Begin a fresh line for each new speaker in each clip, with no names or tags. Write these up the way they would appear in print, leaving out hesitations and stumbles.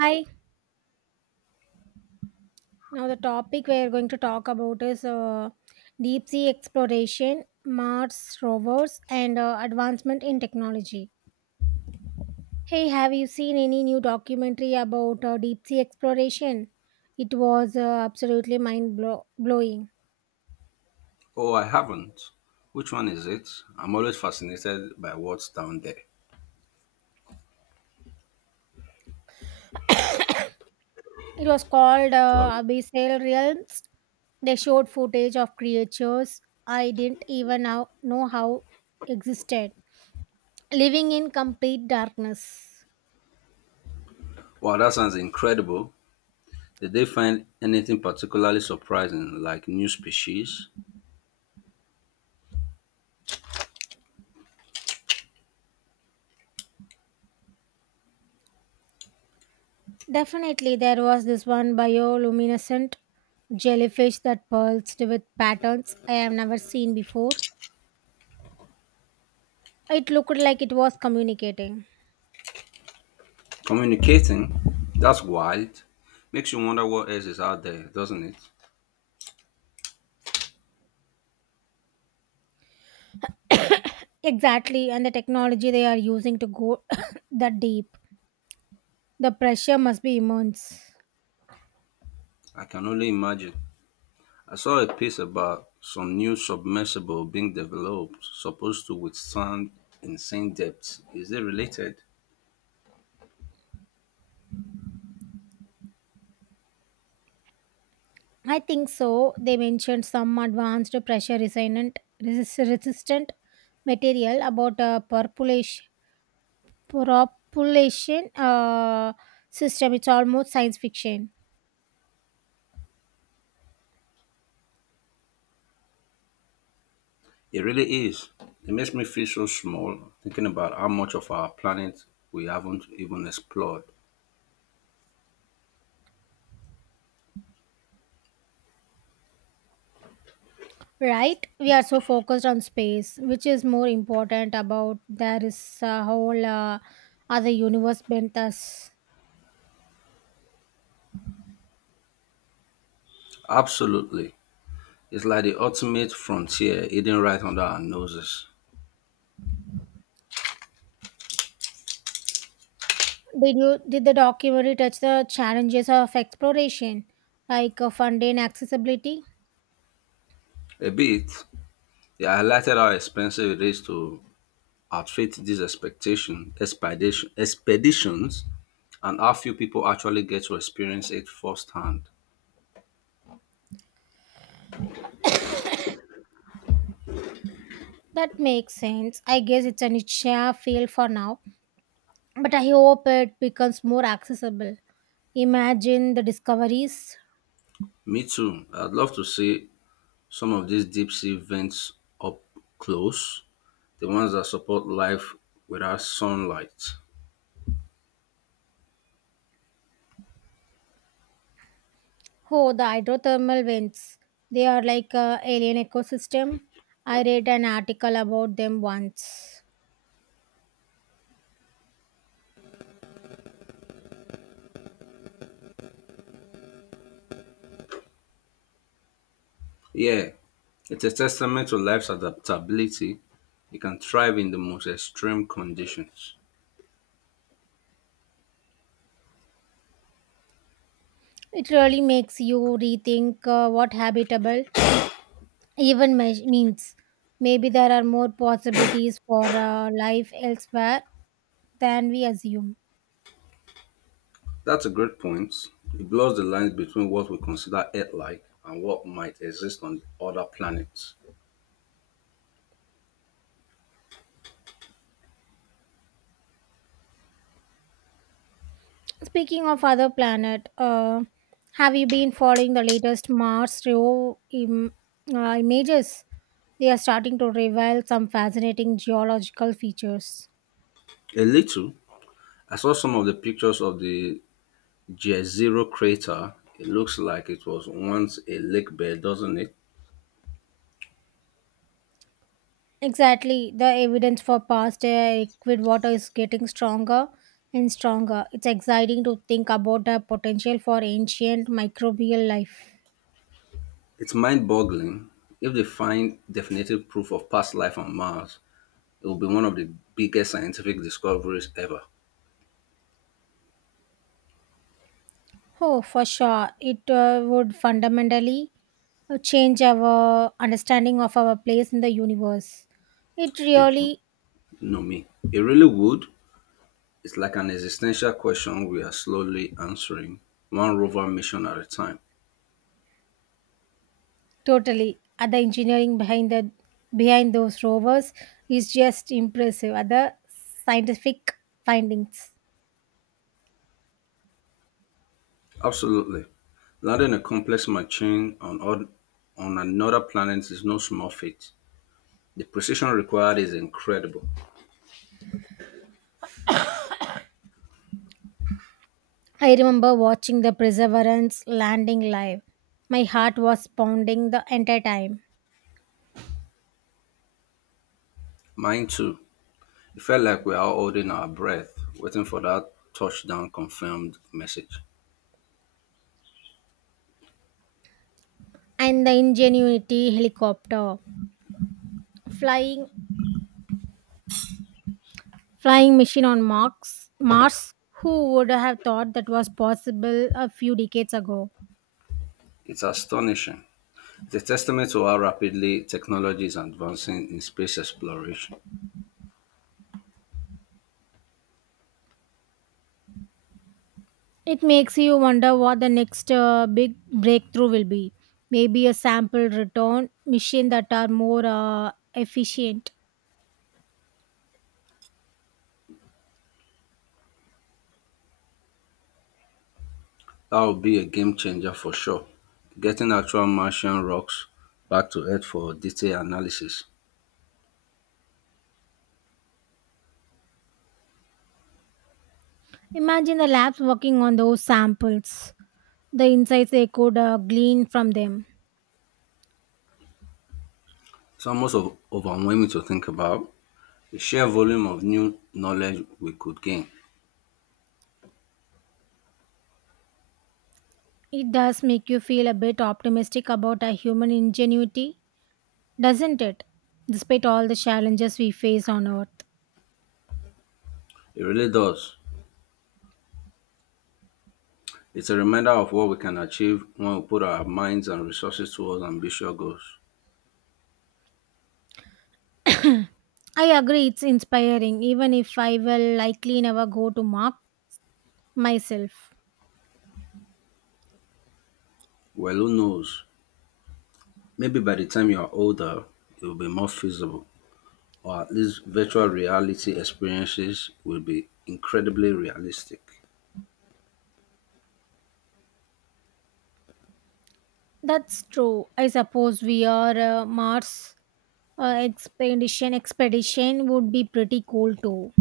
Hi. Now the topic we are going to talk about is deep sea exploration, Mars rovers, and advancement in technology. Hey, have you seen any new documentary about deep sea exploration? It was absolutely blowing.
Oh, I haven't. Which one is it? I'm always fascinated by what's down there.
It was called
Sorry.
Abyssal Realms. They showed footage of creatures I didn't even know how existed, living in complete darkness.
Wow, that sounds incredible. Did they find anything particularly surprising, like new species?
Definitely, there was this one bioluminescent jellyfish that pulsed with patterns I have never seen before. It looked like it was communicating.
Communicating? That's wild. Makes you wonder what else is out there, doesn't it?
Exactly, and the technology they are using to go that deep. The pressure must be immense.
I can only imagine. I saw a piece about some new submersible being developed, supposed to withstand insane depths. Is it related?
I think so. They mentioned some advanced resistant material about propulsion system. It's almost science fiction.
It really is. It makes me feel so small thinking about how much of our planet we haven't even explored.
Right, we are so focused on space, which is more important, about there is a whole other universe bent us.
Absolutely. It's like the ultimate frontier hidden right under our noses.
Did you did the documentary touch the challenges of exploration like funding accessibility?
A bit, they highlighted how expensive it is to outfit these expeditions and how few people actually get to experience it firsthand.
That makes sense. I guess it's a niche field for now, but I hope it becomes more accessible. Imagine the discoveries.
Me too. I'd love to see some of these deep sea vents up close, the ones that support life without sunlight.
Oh, the hydrothermal vents, they are like a alien ecosystem. I read an article about them once.
Yeah, it's a testament to life's adaptability. It can thrive in the most extreme conditions.
It really makes you rethink what habitable means. Maybe there are more possibilities for life elsewhere than we assume.
That's a great point. It blurs the lines between what we consider Earth like and what might exist on other planets.
Speaking of other planet, have you been following the latest Mars rover images? They are starting to reveal some fascinating geological features.
A little. I saw some of the pictures of the Jezero crater. It looks like it was once a lake bed, doesn't it?
Exactly. The evidence for past liquid water is getting stronger and stronger. It's exciting to think about the potential for ancient microbial life.
It's mind boggling. If they find definitive proof of past life on Mars, it will be one of the biggest scientific discoveries ever.
Oh, for sure. It would fundamentally change our understanding of our place in the universe. It
It, you
really,
know me. It really would. It's like an existential question we are slowly answering, one rover mission at a time.
totally. The engineering behind the behind those rovers is just impressive. Other scientific findings.
Absolutely. Landing a complex machine on another planet is no small feat. The precision required is incredible.
I remember watching the Perseverance landing live. My heart was pounding the entire time.
Mine too. It felt like we are all holding our breath, waiting for that touchdown confirmed message.
And the Ingenuity helicopter flying flying machine on Mars. Who would have thought that was possible a few decades ago?
It's astonishing. It's a testament to how rapidly technology is advancing in space exploration.
It makes you wonder what the next big breakthrough will be. Maybe a sample return machine that are more efficient.
That will be a game changer for sure. Getting actual Martian rocks back to Earth for detailed analysis.
Imagine the labs working on those samples, the insights they could glean from them.
It's almost overwhelming to think about the sheer volume of new knowledge we could gain.
It does make you feel a bit optimistic about our human ingenuity, doesn't it? Despite all the challenges we face on Earth.
It really does. It's a reminder of what we can achieve when we put our minds and resources towards ambitious goals.
I agree, it's inspiring, even if I will likely never go to Mars myself.
Well, who knows? Maybe by the time you are older, it will be more feasible, or at least virtual reality experiences will be incredibly realistic.
That's true. I suppose we are Mars expedition would be pretty cool too.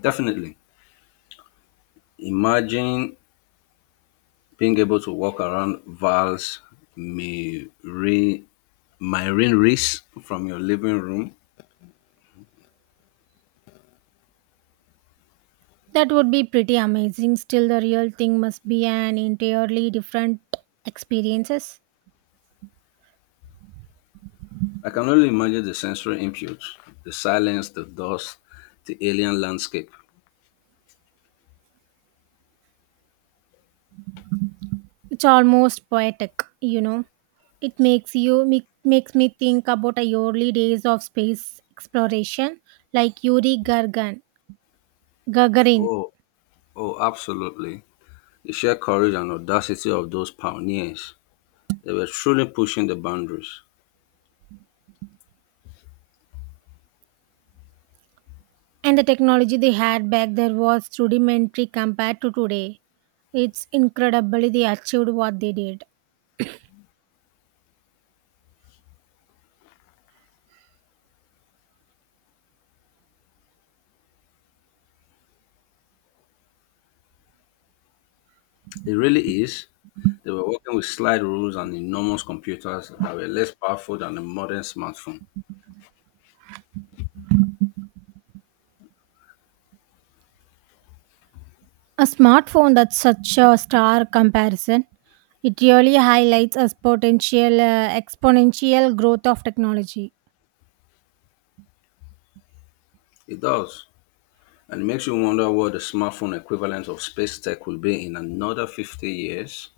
Definitely. Imagine being able to walk around Val's Miri- Myrin Reese from your living room.
That would be pretty amazing. Still, the real thing must be an entirely different experiences.
I can only imagine the sensory input, the silence, the dust, the alien landscape.
It's almost poetic, you know. It makes makes me think about the early days of space exploration, like Yuri Gagarin,
Oh, oh, absolutely. The sheer courage and audacity of those pioneers. They were truly pushing the boundaries.
and the technology they had back there was rudimentary compared to today. It's incredibly they achieved what they did.
It really is. They were working with slide rules and enormous computers that were less powerful than a modern smartphone.
A smartphone, that's such a star comparison. It really highlights a potential exponential growth of technology.
It does. And it makes you wonder what the smartphone equivalent of space tech will be in another 50 years.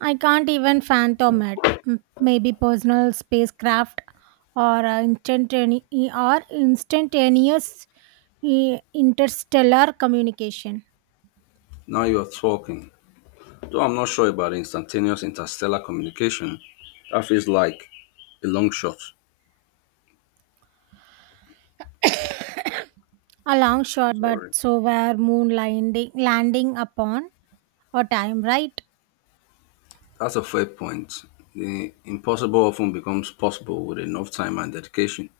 I can't even fathom it. Maybe personal spacecraft or instantaneous interstellar communication.
Now you're talking. Though I'm not sure about instantaneous interstellar communication, that feels like a long shot.
A long shot, but
Sorry.
so were moon landing upon a time, right?
That's a fair point. The impossible often becomes possible with enough time and dedication.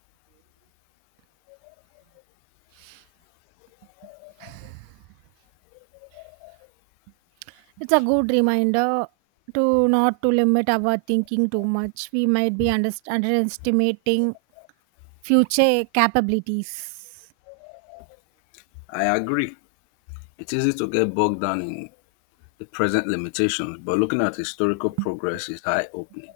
It's a good reminder to not to limit our thinking too much. We might be underestimating future capabilities.
I agree. It's easy to get bogged down in the present limitations, but looking at historical progress is eye opening.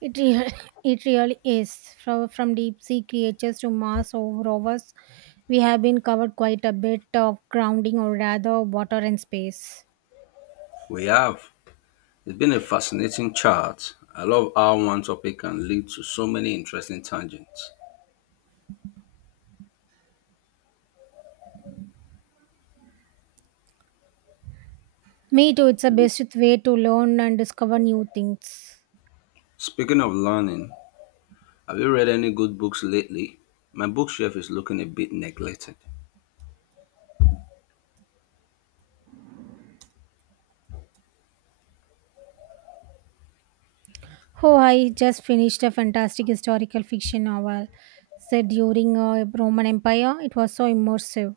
It, real, it really is. From deep sea creatures to Mars or rovers, we have been covered quite a bit of grounding, or rather water and space.
We have. It's been a fascinating chart. I love how one topic can lead to so many interesting tangents.
Me too, it's the best way to learn and discover new things.
Speaking of learning, have you read any good books lately? My bookshelf is looking a bit neglected.
Oh, I just finished a fantastic historical fiction novel set during a Roman Empire. It was so immersive.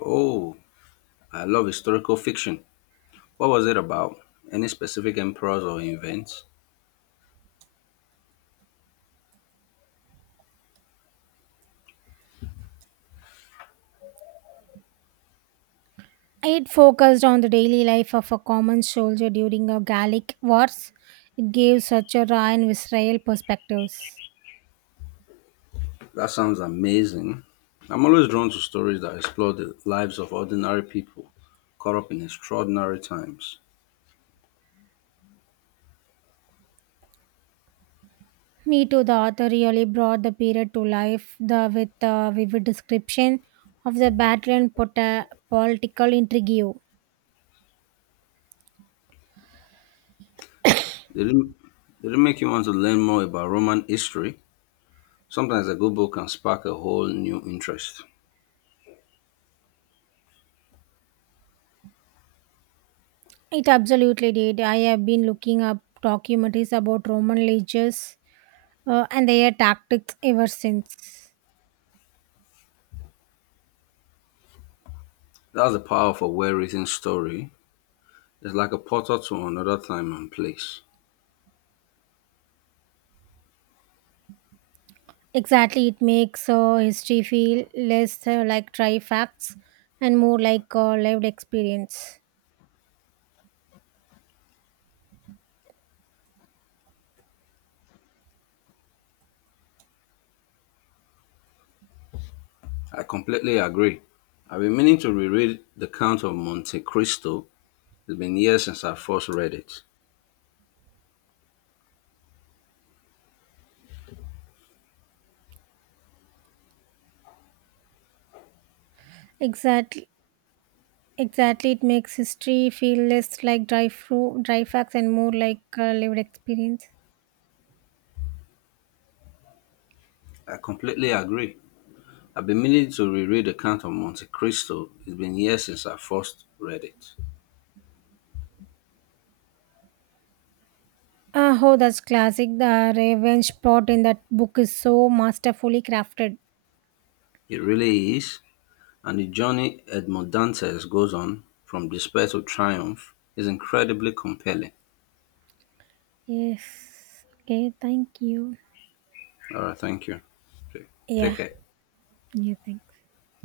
Oh, I love historical fiction. What was it about? Any specific emperors or events?
It focused on the daily life of a common soldier during a Gallic wars. It gave such a raw and visceral perspectives.
That sounds amazing. I'm always drawn to stories that explore the lives of ordinary people caught up in extraordinary times.
Me too. The author really brought the period to life with a vivid description of the battle and political intrigue.
They didn't, they didn't make you want to learn more about Roman history. Sometimes a good book can spark a whole new interest.
It absolutely did. I have been looking up documentaries about Roman legions and their tactics ever since.
That's the power of a well written story. It's like a portal to another time and place.
Exactly, it makes history feel less like dry facts and more like lived experience.
I completely agree. I've been meaning to reread The Count of Monte Cristo. It's been years since I first read it.
Exactly. Exactly, it makes history feel less like dry facts and more like a lived experience.
I completely agree. I've been meaning to reread The Count of Monte Cristo. It's been years since I first read it.
Oh, that's classic. The revenge plot in that book is so masterfully crafted.
It really is, and the journey Edmond Dantes goes on from despair to triumph is incredibly compelling.
Yes. Okay, thank you.
All right, thank you. Okay,
Yeah.
take care.
Yeah, thanks.